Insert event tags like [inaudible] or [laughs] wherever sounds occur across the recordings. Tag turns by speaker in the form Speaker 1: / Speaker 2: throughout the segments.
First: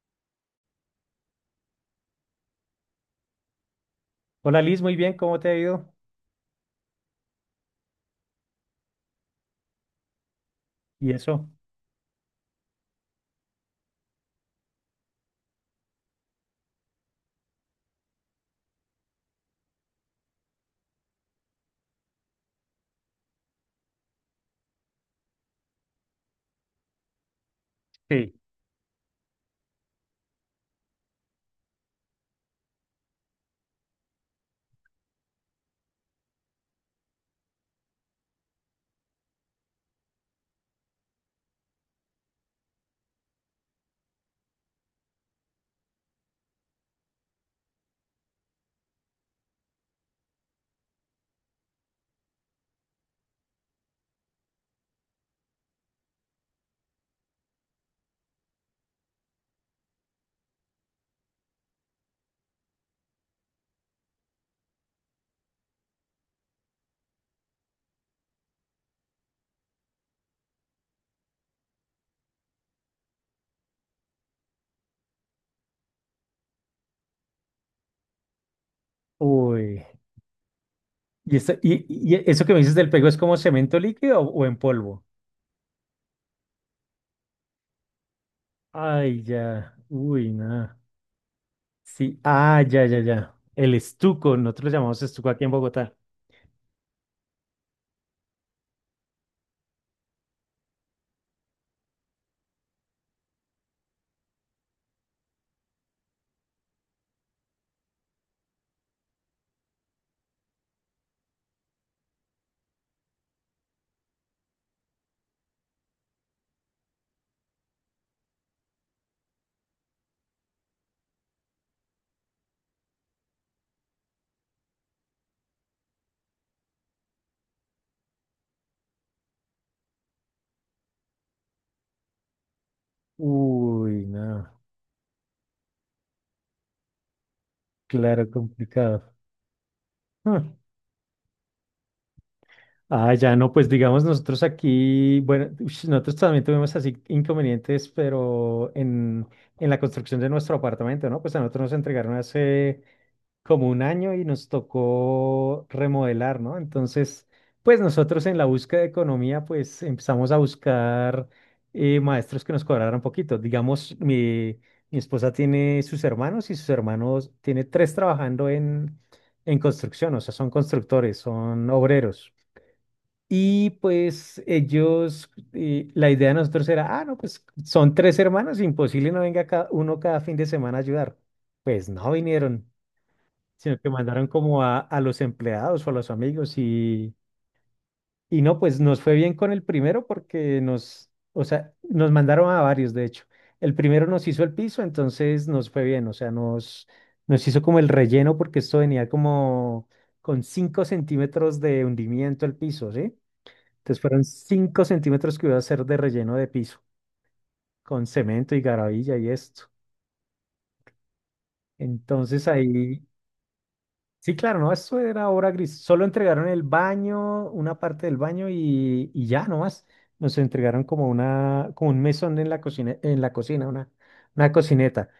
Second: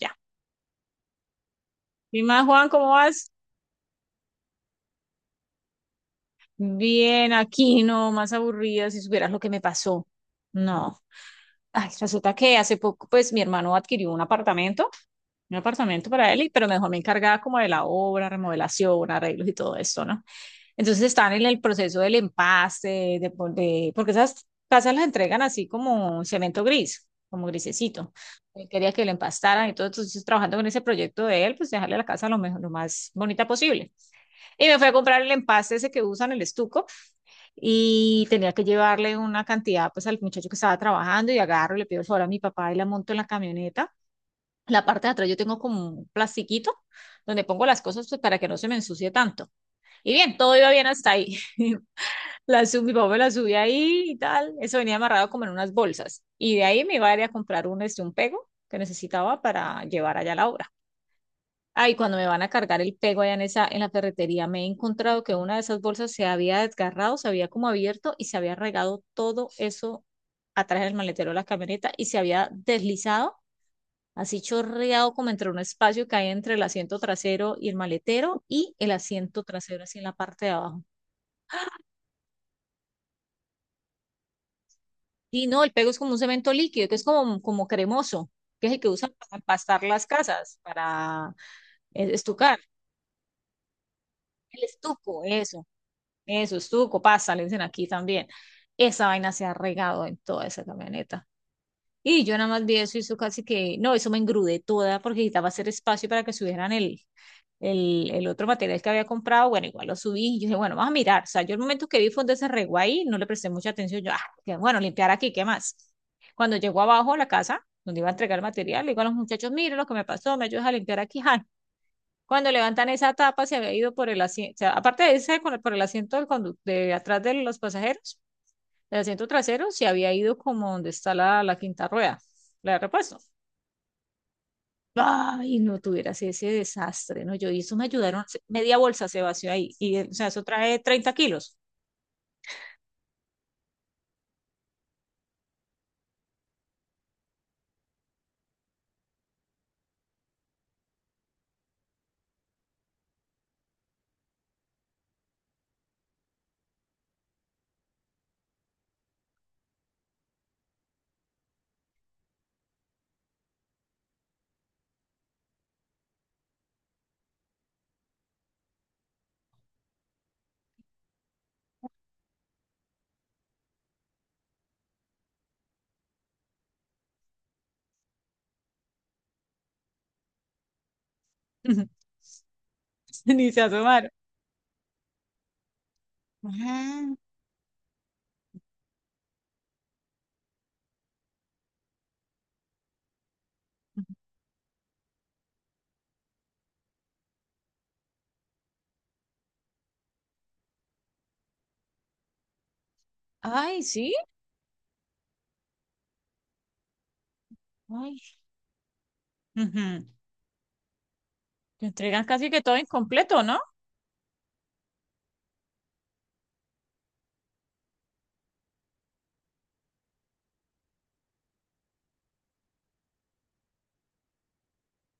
Speaker 1: Ya. ¿Y más, Juan, cómo vas?
Speaker 2: Hola Liz, muy bien, ¿cómo te ha ido?
Speaker 1: Bien, aquí no, más aburrida si supieras lo que me pasó. No.
Speaker 2: ¿Y eso?
Speaker 1: Ay, resulta que hace poco, pues, mi hermano adquirió un apartamento para él, pero mejor me encargaba como de la obra, remodelación, arreglos y todo esto, ¿no? Entonces están en el proceso del empaste, porque esas casas las entregan así como cemento gris, como grisecito.
Speaker 2: Sí,
Speaker 1: Él quería que lo empastaran y todo, entonces trabajando con ese proyecto de él, pues dejarle la casa lo mejor, lo más bonita posible. Y me fui a comprar el empaste ese que usan, el estuco, y tenía que llevarle una cantidad pues al muchacho que estaba trabajando y agarro, le pido el favor a mi papá y la monto en la camioneta. La parte de atrás yo tengo como un plastiquito donde pongo las cosas pues, para que no se me ensucie tanto. Y bien, todo iba bien hasta ahí. [laughs] Mi papá me la subí ahí y tal. Eso venía amarrado como en unas bolsas. Y de ahí me iba a ir a comprar un pego que necesitaba para llevar allá a la obra. Ay, cuando me van a cargar el pego allá en la ferretería, me he encontrado que una de esas bolsas se había desgarrado, se había como abierto y se había regado todo eso atrás del maletero de la camioneta y se había deslizado, así chorreado como entre un espacio que hay entre el asiento trasero y el maletero y el asiento trasero
Speaker 2: uy,
Speaker 1: así en la parte de abajo.
Speaker 2: ¿y eso que me dices del pego es como cemento líquido o en polvo?
Speaker 1: Y no, el pego es como un cemento líquido, que es como cremoso, que es el que usan
Speaker 2: Ay,
Speaker 1: para
Speaker 2: ya,
Speaker 1: empastar las
Speaker 2: uy,
Speaker 1: casas,
Speaker 2: nada.
Speaker 1: para
Speaker 2: Sí,
Speaker 1: estucar,
Speaker 2: ah, ya, ya, ya. El estuco,
Speaker 1: el
Speaker 2: nosotros lo llamamos
Speaker 1: estuco,
Speaker 2: estuco aquí en
Speaker 1: eso.
Speaker 2: Bogotá.
Speaker 1: Eso, estuco, pasa, le dicen aquí también. Esa vaina se ha regado en toda esa camioneta. Y yo nada más vi eso y eso casi que, no, eso me engrudé toda porque necesitaba hacer espacio para que subieran el otro material que había comprado. Bueno, igual lo subí y yo dije, bueno, vamos a mirar. O sea, yo el momento que vi fue donde se regó ahí, no le presté mucha atención. Yo, ah, que bueno, limpiar aquí, ¿qué más? Cuando llegó abajo a la casa, donde iba a entregar el material, le digo a los muchachos, miren lo que me pasó, me ayudas a limpiar aquí. Ah, cuando levantan esa tapa, se había ido por el asiento, aparte de ese, por el asiento de atrás de los pasajeros, el asiento trasero se había ido como donde está la quinta rueda, la de repuesto.
Speaker 2: Uy, nada.
Speaker 1: Ay, no tuvieras ese desastre, ¿no? Yo, y eso me ayudaron,
Speaker 2: Claro,
Speaker 1: media bolsa
Speaker 2: complicado.
Speaker 1: se vació ahí, o sea,
Speaker 2: Ah,
Speaker 1: eso trae 30 kilos.
Speaker 2: ah, ya no, pues digamos nosotros aquí, bueno, ush, nosotros también tuvimos así inconvenientes, pero en la construcción de nuestro apartamento, ¿no? Pues a nosotros nos entregaron hace como un año y nos tocó remodelar, ¿no? Entonces, pues nosotros en la búsqueda de economía, pues empezamos a buscar maestros que nos cobraran poquito. Digamos, mi esposa tiene sus hermanos y sus hermanos tiene tres trabajando en construcción, o sea, son constructores, son obreros. Y pues ellos, la idea de nosotros era, ah, no, pues son tres hermanos, imposible no venga uno cada fin de semana a ayudar. Pues
Speaker 1: [laughs]
Speaker 2: no vinieron,
Speaker 1: Ni se
Speaker 2: sino que
Speaker 1: asomaron.
Speaker 2: mandaron como a los empleados o a los amigos
Speaker 1: Ajá.
Speaker 2: y no, pues nos fue bien con el primero porque o sea, nos mandaron a varios, de hecho. El primero nos hizo el piso, entonces nos fue bien, o sea, nos hizo como el relleno porque esto venía como con 5 centímetros de hundimiento el piso, ¿sí?
Speaker 1: Ay,
Speaker 2: Entonces
Speaker 1: sí,
Speaker 2: fueron 5 centímetros que iba a hacer de relleno de piso, con
Speaker 1: ay,
Speaker 2: cemento y garabilla y esto.
Speaker 1: ujú. Te entregan
Speaker 2: Entonces
Speaker 1: casi que todo
Speaker 2: ahí,
Speaker 1: incompleto, ¿no?
Speaker 2: sí, claro, no, eso era obra gris. Solo entregaron el baño, una parte del baño y ya nomás. Nos entregaron como un mesón en la cocina, una cocineta.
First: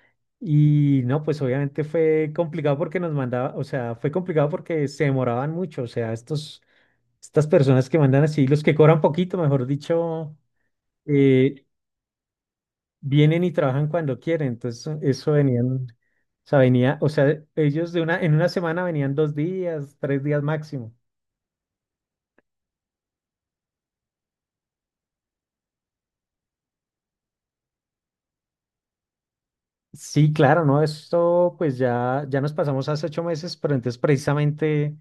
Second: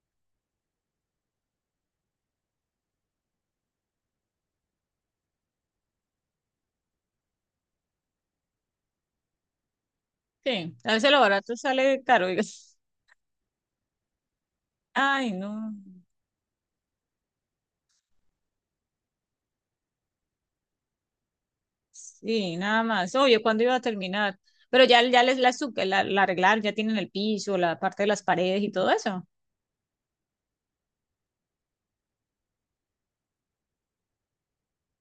Speaker 2: Y no, pues obviamente fue complicado porque nos mandaba, o sea, fue complicado porque se demoraban mucho. O sea, estas personas que mandan así, los que cobran poquito, mejor dicho.
Speaker 1: Sí, a veces lo barato
Speaker 2: Eh,
Speaker 1: sale caro, digo.
Speaker 2: Vienen y trabajan cuando quieren. Entonces,
Speaker 1: Ay,
Speaker 2: eso
Speaker 1: no.
Speaker 2: o sea, venía, o sea, en una semana venían 2 días, 3 días máximo.
Speaker 1: Sí, nada más. Obvio, ¿cuándo iba a terminar? Pero ya, ya les la, su- la arreglaron, ya tienen el piso, la parte de las paredes y todo eso.
Speaker 2: Sí, claro, ¿no? Esto pues ya nos pasamos hace 8 meses, pero entonces precisamente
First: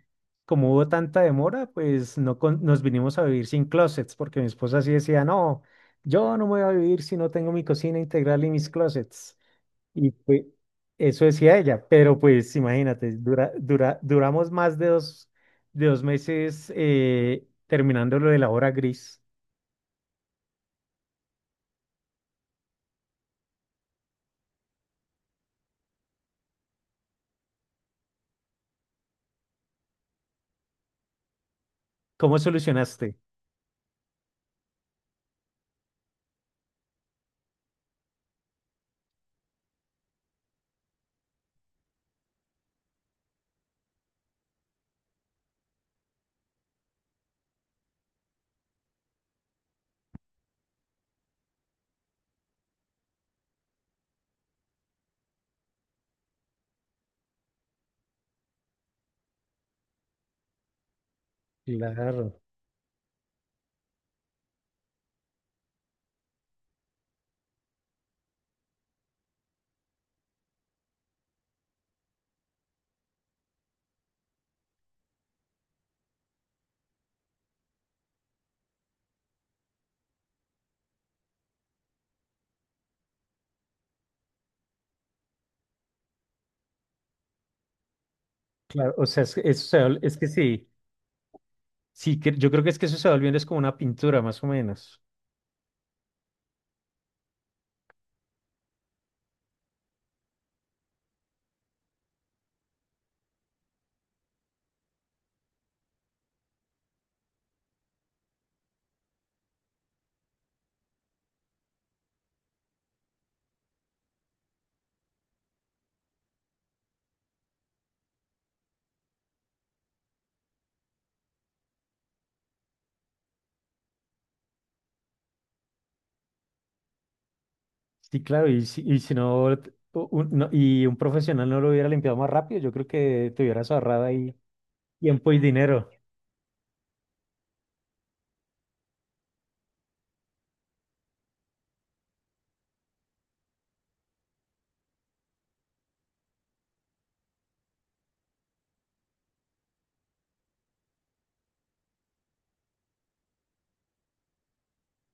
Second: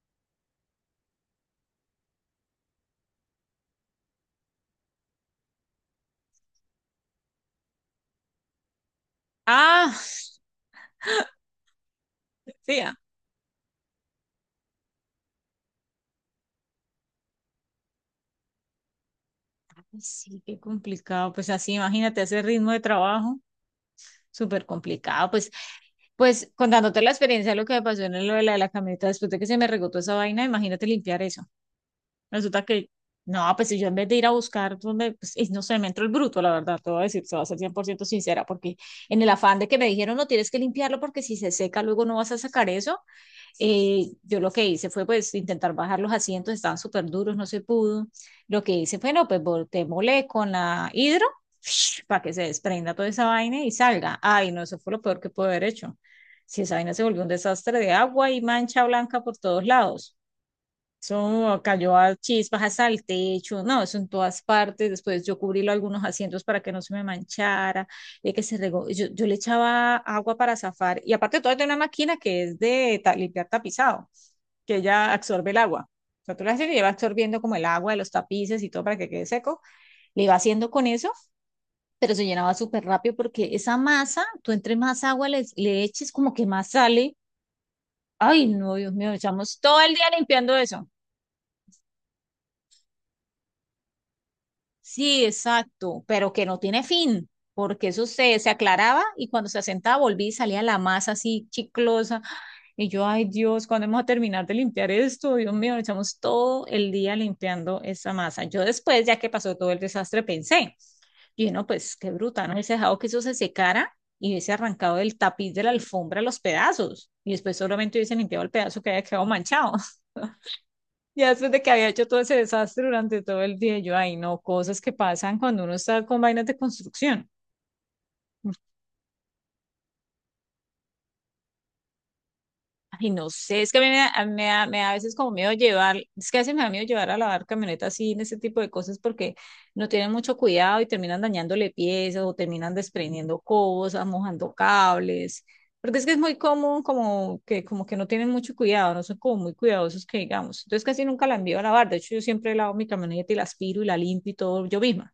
Speaker 2: como hubo tanta demora, pues no con- nos vinimos a vivir sin closets, porque mi esposa sí decía, no, yo no me voy a vivir si no tengo mi cocina integral y mis closets.
Speaker 1: Ah,
Speaker 2: Y pues eso decía ella, pero pues
Speaker 1: [laughs] sí, ah,
Speaker 2: imagínate, duramos más de de 2 meses terminando lo de la hora gris.
Speaker 1: sí, qué complicado. Pues así, imagínate ese ritmo de trabajo, súper complicado. Pues contándote la experiencia, de lo que me pasó en lo de la camioneta, después de que se me regotó esa vaina, imagínate limpiar eso.
Speaker 2: ¿Cómo
Speaker 1: Resulta que,
Speaker 2: solucionaste?
Speaker 1: no, pues si yo en vez de ir a buscar donde, pues, y no sé, me entró el bruto, la verdad, te voy a decir, se va a ser 100% sincera, porque en el afán de que me dijeron, no tienes que limpiarlo porque si se seca luego no vas a sacar eso, yo lo que hice fue pues intentar bajar los asientos, estaban súper duros, no se pudo. Lo que hice fue, no, pues volteémosle con la hidro [laughs] [sniffs] para que se desprenda toda esa vaina y salga. Ay, no, eso fue lo peor que pude haber hecho. Si esa vaina se volvió un desastre de agua y mancha blanca por todos lados. Eso cayó a
Speaker 2: Claro,
Speaker 1: chispas, hasta el techo, no, eso en todas partes. Después yo cubrí algunos asientos para que no se me manchara, de que se regó. Yo le echaba agua para zafar. Y aparte de todo, tengo una máquina que es limpiar tapizado, que ella absorbe el agua. O sea, tú la haces y lleva absorbiendo como el agua de los tapices y todo para que quede seco. Le iba haciendo con eso, pero se llenaba súper rápido porque esa masa, tú entre más agua le eches, como que más sale. Ay, no, Dios
Speaker 2: claro, o
Speaker 1: mío,
Speaker 2: sea, es, que
Speaker 1: echamos
Speaker 2: eso se
Speaker 1: todo el
Speaker 2: va-
Speaker 1: día
Speaker 2: es que
Speaker 1: limpiando
Speaker 2: sí,
Speaker 1: eso.
Speaker 2: sí, yo creo que es que eso se va volviendo es como una pintura, más o menos.
Speaker 1: Sí, exacto, pero que no tiene fin, porque eso se aclaraba y cuando se asentaba volví y salía la masa así chiclosa. Y yo, ay Dios, ¿cuándo vamos a terminar de limpiar esto? Dios mío, echamos todo el día limpiando esa masa. Yo después, ya que pasó todo el desastre, pensé, y no, pues qué bruta, no hubiese dejado que eso se secara y hubiese arrancado del tapiz de la alfombra los pedazos y después solamente hubiese limpiado el pedazo que había quedado manchado. Ya después de que había hecho todo ese desastre durante todo el día, yo, ay, no, cosas que pasan cuando uno está con vainas de construcción.
Speaker 2: Sí, claro, y si no, y un profesional no lo hubiera limpiado más rápido, yo creo
Speaker 1: Ay, no
Speaker 2: que te
Speaker 1: sé, es
Speaker 2: hubieras
Speaker 1: que a mí me
Speaker 2: ahorrado
Speaker 1: da, a mí
Speaker 2: ahí
Speaker 1: me da a veces como
Speaker 2: tiempo y
Speaker 1: miedo
Speaker 2: dinero.
Speaker 1: llevar, es que a veces me da miedo llevar a lavar camionetas así en ese tipo de cosas porque no tienen mucho cuidado y terminan dañándole piezas o terminan desprendiendo cosas, mojando cables, porque es que es muy común como que no tienen mucho cuidado, no son como muy cuidadosos que digamos. Entonces casi nunca la envío a lavar, de hecho yo siempre lavo mi camioneta y la aspiro y la limpio y todo yo misma.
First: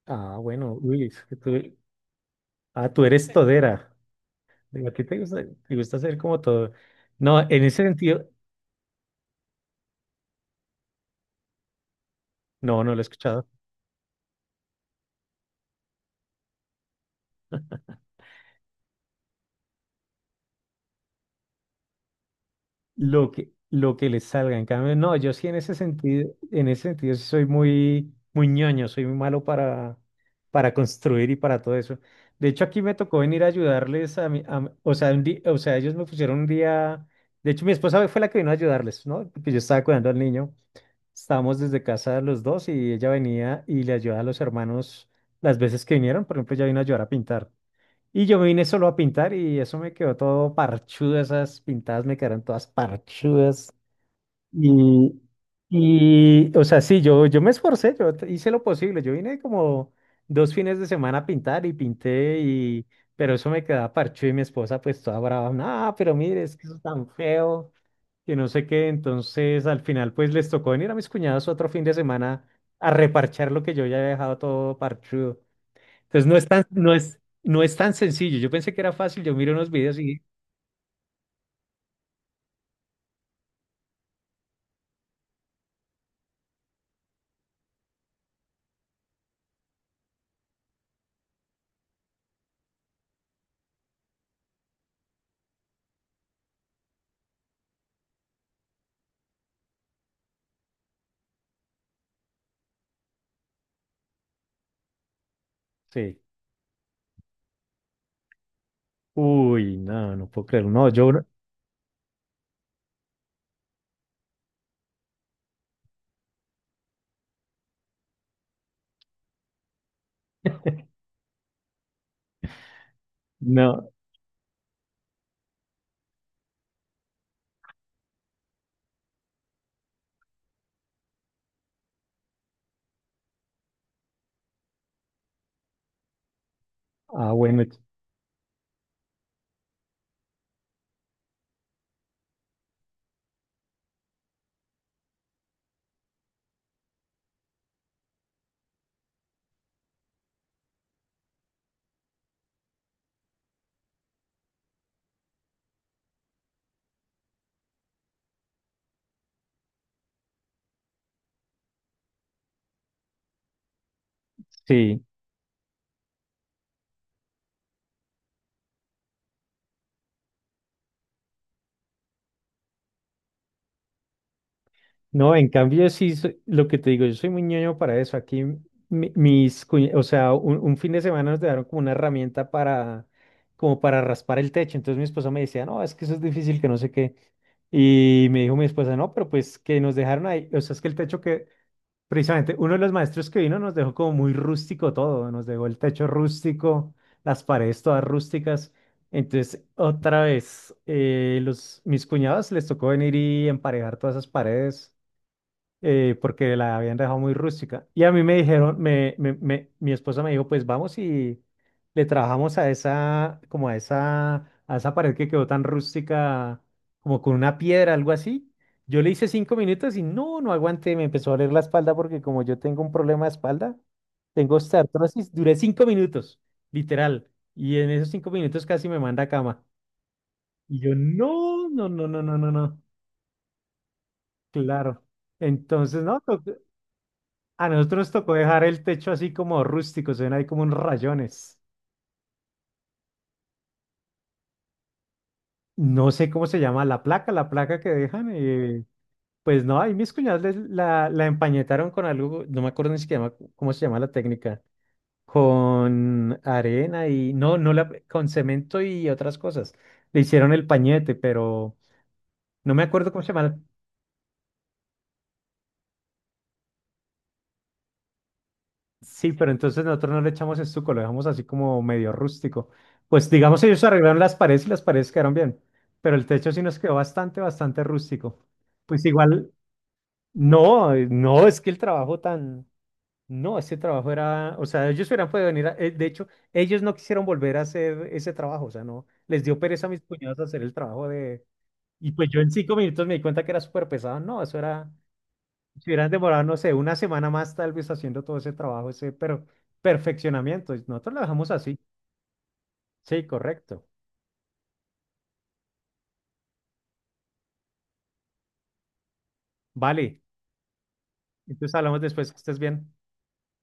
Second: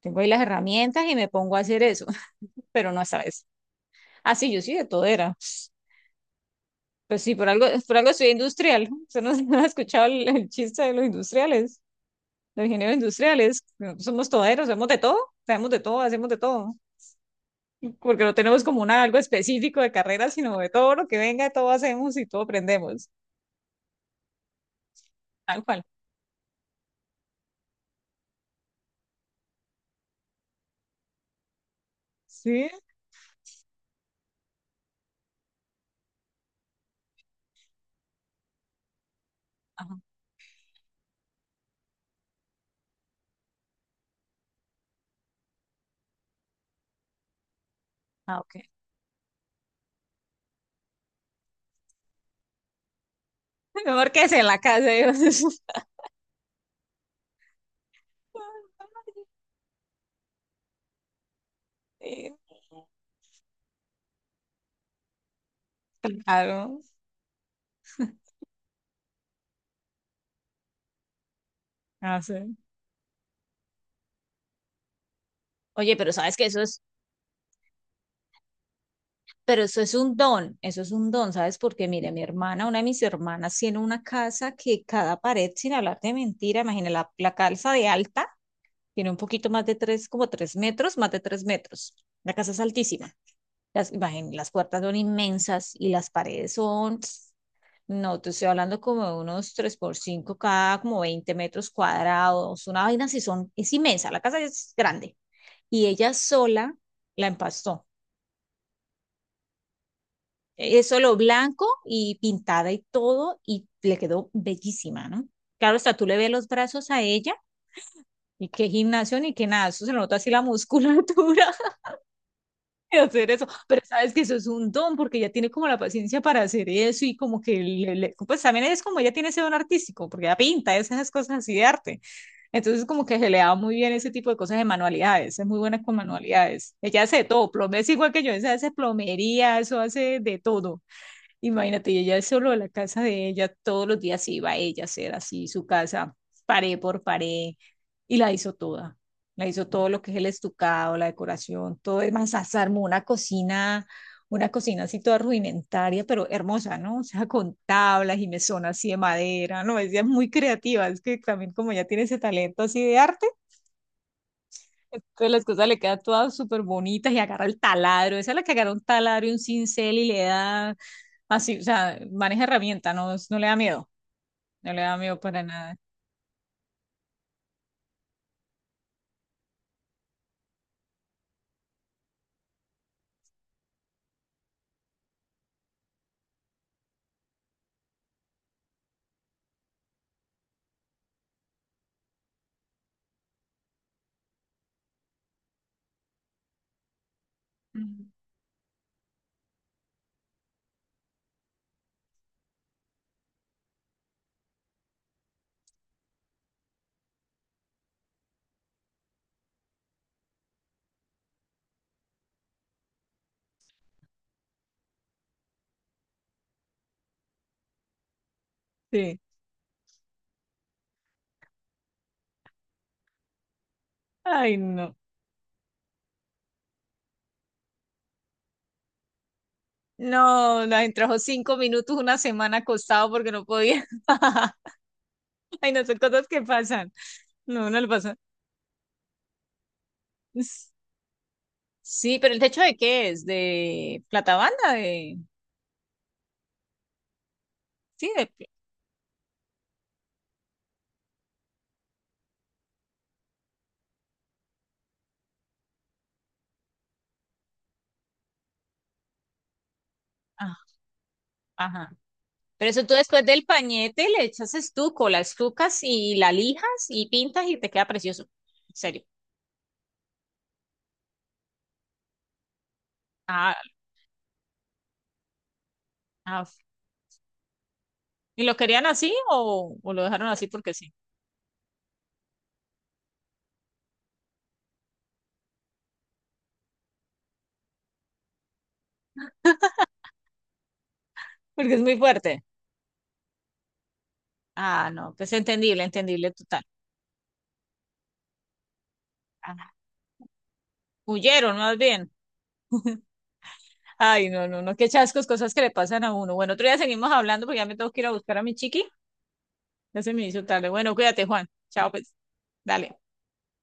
Speaker 1: Tengo ahí
Speaker 2: Ah,
Speaker 1: las
Speaker 2: bueno,
Speaker 1: herramientas
Speaker 2: uy,
Speaker 1: y
Speaker 2: es
Speaker 1: me
Speaker 2: que
Speaker 1: pongo a
Speaker 2: tú,
Speaker 1: hacer eso, [laughs] pero
Speaker 2: ah,
Speaker 1: no
Speaker 2: tú eres
Speaker 1: sabes.
Speaker 2: todera.
Speaker 1: Ah, sí, yo sí de
Speaker 2: Digo, a
Speaker 1: todo
Speaker 2: ti te
Speaker 1: era.
Speaker 2: gusta, te gusta hacer como todo.
Speaker 1: Pues sí,
Speaker 2: No, en ese
Speaker 1: por algo soy
Speaker 2: sentido,
Speaker 1: industrial. Usted no, [laughs] no ha escuchado el chiste de los industriales, los
Speaker 2: no, no
Speaker 1: ingenieros
Speaker 2: lo he escuchado.
Speaker 1: industriales. No, somos toderos, hacemos de todo, sabemos de todo, hacemos de todo. Porque no tenemos como algo específico de carrera, sino de todo lo que venga, todo hacemos y todo aprendemos.
Speaker 2: Lo que les salga, en cambio, no, yo sí en
Speaker 1: Tal
Speaker 2: ese
Speaker 1: cual.
Speaker 2: sentido, sí soy muy, muy ñoño, soy muy malo para construir y para todo eso. De hecho,
Speaker 1: Sí.
Speaker 2: aquí me tocó venir a ayudarles o sea, o sea, ellos me pusieron un día, de hecho, mi esposa fue la que vino a ayudarles, ¿no? Porque yo estaba
Speaker 1: Ajá.
Speaker 2: cuidando al niño, estábamos desde casa los dos y ella venía y le ayudaba a los hermanos las veces que vinieron, por ejemplo, ella vino a ayudar a pintar. Y yo
Speaker 1: Ah,
Speaker 2: me
Speaker 1: ok.
Speaker 2: vine solo a pintar y eso me quedó todo parchudo, esas pintadas me quedaron todas parchudas.
Speaker 1: [laughs] Mejor que en la casa. Yo.
Speaker 2: Y,
Speaker 1: [laughs]
Speaker 2: y o sea, sí, yo me esforcé, hice lo posible. Yo vine como 2 fines de semana a pintar y
Speaker 1: Sí,
Speaker 2: pinté, pero eso me quedaba parchudo y mi esposa pues toda brava, no, pero mire, es que eso
Speaker 1: claro.
Speaker 2: es tan feo, que no sé qué. Entonces al final pues les tocó venir a mis cuñados otro fin de
Speaker 1: Ah,
Speaker 2: semana
Speaker 1: sí.
Speaker 2: a reparchar lo que yo ya había dejado todo parchudo.
Speaker 1: Oye, pero
Speaker 2: Entonces
Speaker 1: sabes que eso es
Speaker 2: no es tan sencillo. Yo pensé que era fácil, yo miro
Speaker 1: Pero
Speaker 2: unos
Speaker 1: eso es
Speaker 2: videos
Speaker 1: un
Speaker 2: y
Speaker 1: don, eso es un don, ¿sabes? Porque mire, mi hermana, una de mis hermanas tiene una casa que cada pared, sin hablar de mentira, imagina la calza de alta, tiene un poquito más de tres, como 3 metros, más de 3 metros. La casa es altísima. Las puertas son inmensas y las paredes son, no, te estoy hablando como de unos 3 por 5 cada, como 20 metros cuadrados, una vaina así son, es inmensa, la casa es grande. Y ella
Speaker 2: sí.
Speaker 1: sola la empastó.
Speaker 2: Uy, no, no puedo creerlo.
Speaker 1: Es
Speaker 2: No, yo
Speaker 1: solo
Speaker 2: no.
Speaker 1: blanco y pintada y todo, y le quedó bellísima, ¿no? Claro, hasta tú le ves los brazos a ella, y qué gimnasio ni qué nada, eso se nota así la musculatura [laughs] de hacer eso, pero
Speaker 2: No.
Speaker 1: sabes que eso es un don, porque ella tiene como la paciencia para hacer eso, y como que, pues también es como ella tiene ese don artístico, porque ella pinta esas cosas así de arte. Entonces, como que se le da muy bien ese tipo de cosas de manualidades, es muy buena con manualidades. Ella hace de
Speaker 2: Ah,
Speaker 1: todo,
Speaker 2: bueno,
Speaker 1: plomería es igual que yo, ella hace plomería, eso hace de todo. Imagínate, y ella es solo de la casa de ella, todos los días iba ella a hacer así su casa, pared por pared, y la hizo toda. La hizo todo lo que es el estucado, la decoración, todo es más, hasta armó una cocina así toda rudimentaria, pero hermosa, ¿no? O sea, con tablas y mesón así de madera, ¿no? Ella es muy creativa, es que también como ya tiene ese talento así de arte,
Speaker 2: sí.
Speaker 1: entonces las cosas le quedan todas súper bonitas y agarra el taladro, esa es la que agarra un taladro y un cincel y le da. Así, o sea, maneja herramienta, no, no le da miedo, no le da miedo
Speaker 2: No,
Speaker 1: para
Speaker 2: en
Speaker 1: nada.
Speaker 2: cambio sí, lo que te digo, yo soy muy ñoño para eso. Aquí o sea, un fin de semana nos dejaron como una herramienta como para raspar el techo. Entonces mi esposa me decía, no, es que eso es difícil, que no sé qué. Y me dijo mi esposa, no, pero pues que nos dejaron ahí, o sea, es que el techo que precisamente, uno de los maestros que vino nos dejó como muy rústico todo, nos dejó el techo rústico, las paredes todas
Speaker 1: Mm.
Speaker 2: rústicas. Entonces, otra vez, mis cuñados les tocó venir y emparejar todas esas paredes porque la habían dejado muy rústica. Y a mí me dijeron, mi esposa me dijo, pues vamos y le trabajamos a esa, como a esa pared que quedó tan rústica, como con una piedra, algo así. Yo le
Speaker 1: Sí.
Speaker 2: hice 5 minutos y no, no aguanté, me empezó a doler la espalda porque como yo tengo un problema de espalda,
Speaker 1: Ay,
Speaker 2: tengo
Speaker 1: no.
Speaker 2: osteoartrosis, duré 5 minutos, literal. Y en esos 5 minutos casi me manda a cama.
Speaker 1: No,
Speaker 2: Y
Speaker 1: la
Speaker 2: yo,
Speaker 1: trabajó cinco
Speaker 2: no, no,
Speaker 1: minutos
Speaker 2: no,
Speaker 1: una
Speaker 2: no, no, no,
Speaker 1: semana
Speaker 2: no,
Speaker 1: acostado porque no podía. [laughs]
Speaker 2: claro.
Speaker 1: Ay, no son
Speaker 2: Entonces, no,
Speaker 1: cosas que
Speaker 2: no.
Speaker 1: pasan.
Speaker 2: A
Speaker 1: No, no le
Speaker 2: nosotros nos
Speaker 1: pasa.
Speaker 2: tocó dejar el techo así como rústico, se ven ahí como
Speaker 1: S-
Speaker 2: unos rayones.
Speaker 1: Sí, pero el techo ¿de qué es? ¿De platabanda? De.
Speaker 2: No sé cómo se llama la placa que
Speaker 1: Sí, de.
Speaker 2: dejan. Pues no, ahí mis cuñados la empañetaron con algo, no me acuerdo ni siquiera cómo se llama la técnica, con arena y no, no la, con cemento y otras cosas. Le hicieron
Speaker 1: Ah,
Speaker 2: el pañete, pero
Speaker 1: ajá. Pero
Speaker 2: no me
Speaker 1: eso tú
Speaker 2: acuerdo cómo
Speaker 1: después
Speaker 2: se
Speaker 1: del
Speaker 2: llama.
Speaker 1: pañete le echas estuco, la estucas y la lijas y pintas y te queda precioso. En serio.
Speaker 2: Sí, pero entonces nosotros no le echamos estuco, lo dejamos así como medio rústico. Pues
Speaker 1: Ah,
Speaker 2: digamos, ellos arreglaron las paredes y las paredes quedaron bien, pero el
Speaker 1: ah,
Speaker 2: techo sí nos quedó bastante, bastante rústico.
Speaker 1: ¿y lo querían
Speaker 2: Pues
Speaker 1: así
Speaker 2: igual,
Speaker 1: o lo dejaron así porque sí?
Speaker 2: no, no, es que el trabajo tan, no, ese trabajo era, o sea, ellos hubieran podido venir, de hecho, ellos no quisieron volver a hacer ese trabajo, o sea, no, les dio pereza a mis cuñados hacer el trabajo
Speaker 1: Porque es muy
Speaker 2: y pues yo
Speaker 1: fuerte.
Speaker 2: en 5 minutos me di cuenta que era súper pesado, no, eso era,
Speaker 1: Ah, no, pues entendible,
Speaker 2: si hubieran
Speaker 1: entendible
Speaker 2: demorado, no
Speaker 1: total.
Speaker 2: sé, una semana más tal vez haciendo todo ese trabajo, ese pero
Speaker 1: Ah,
Speaker 2: perfeccionamiento. Nosotros lo dejamos
Speaker 1: huyeron más
Speaker 2: así.
Speaker 1: bien.
Speaker 2: Sí, correcto.
Speaker 1: Ay, no, no, no, qué chascos, cosas que le pasan a uno. Bueno, otro día seguimos hablando porque ya me tengo que ir a buscar a mi chiqui. Ya se
Speaker 2: Vale.
Speaker 1: me hizo tarde. Bueno, cuídate, Juan.
Speaker 2: Entonces
Speaker 1: Chao,
Speaker 2: hablamos
Speaker 1: pues.
Speaker 2: después, que estés bien.
Speaker 1: Dale.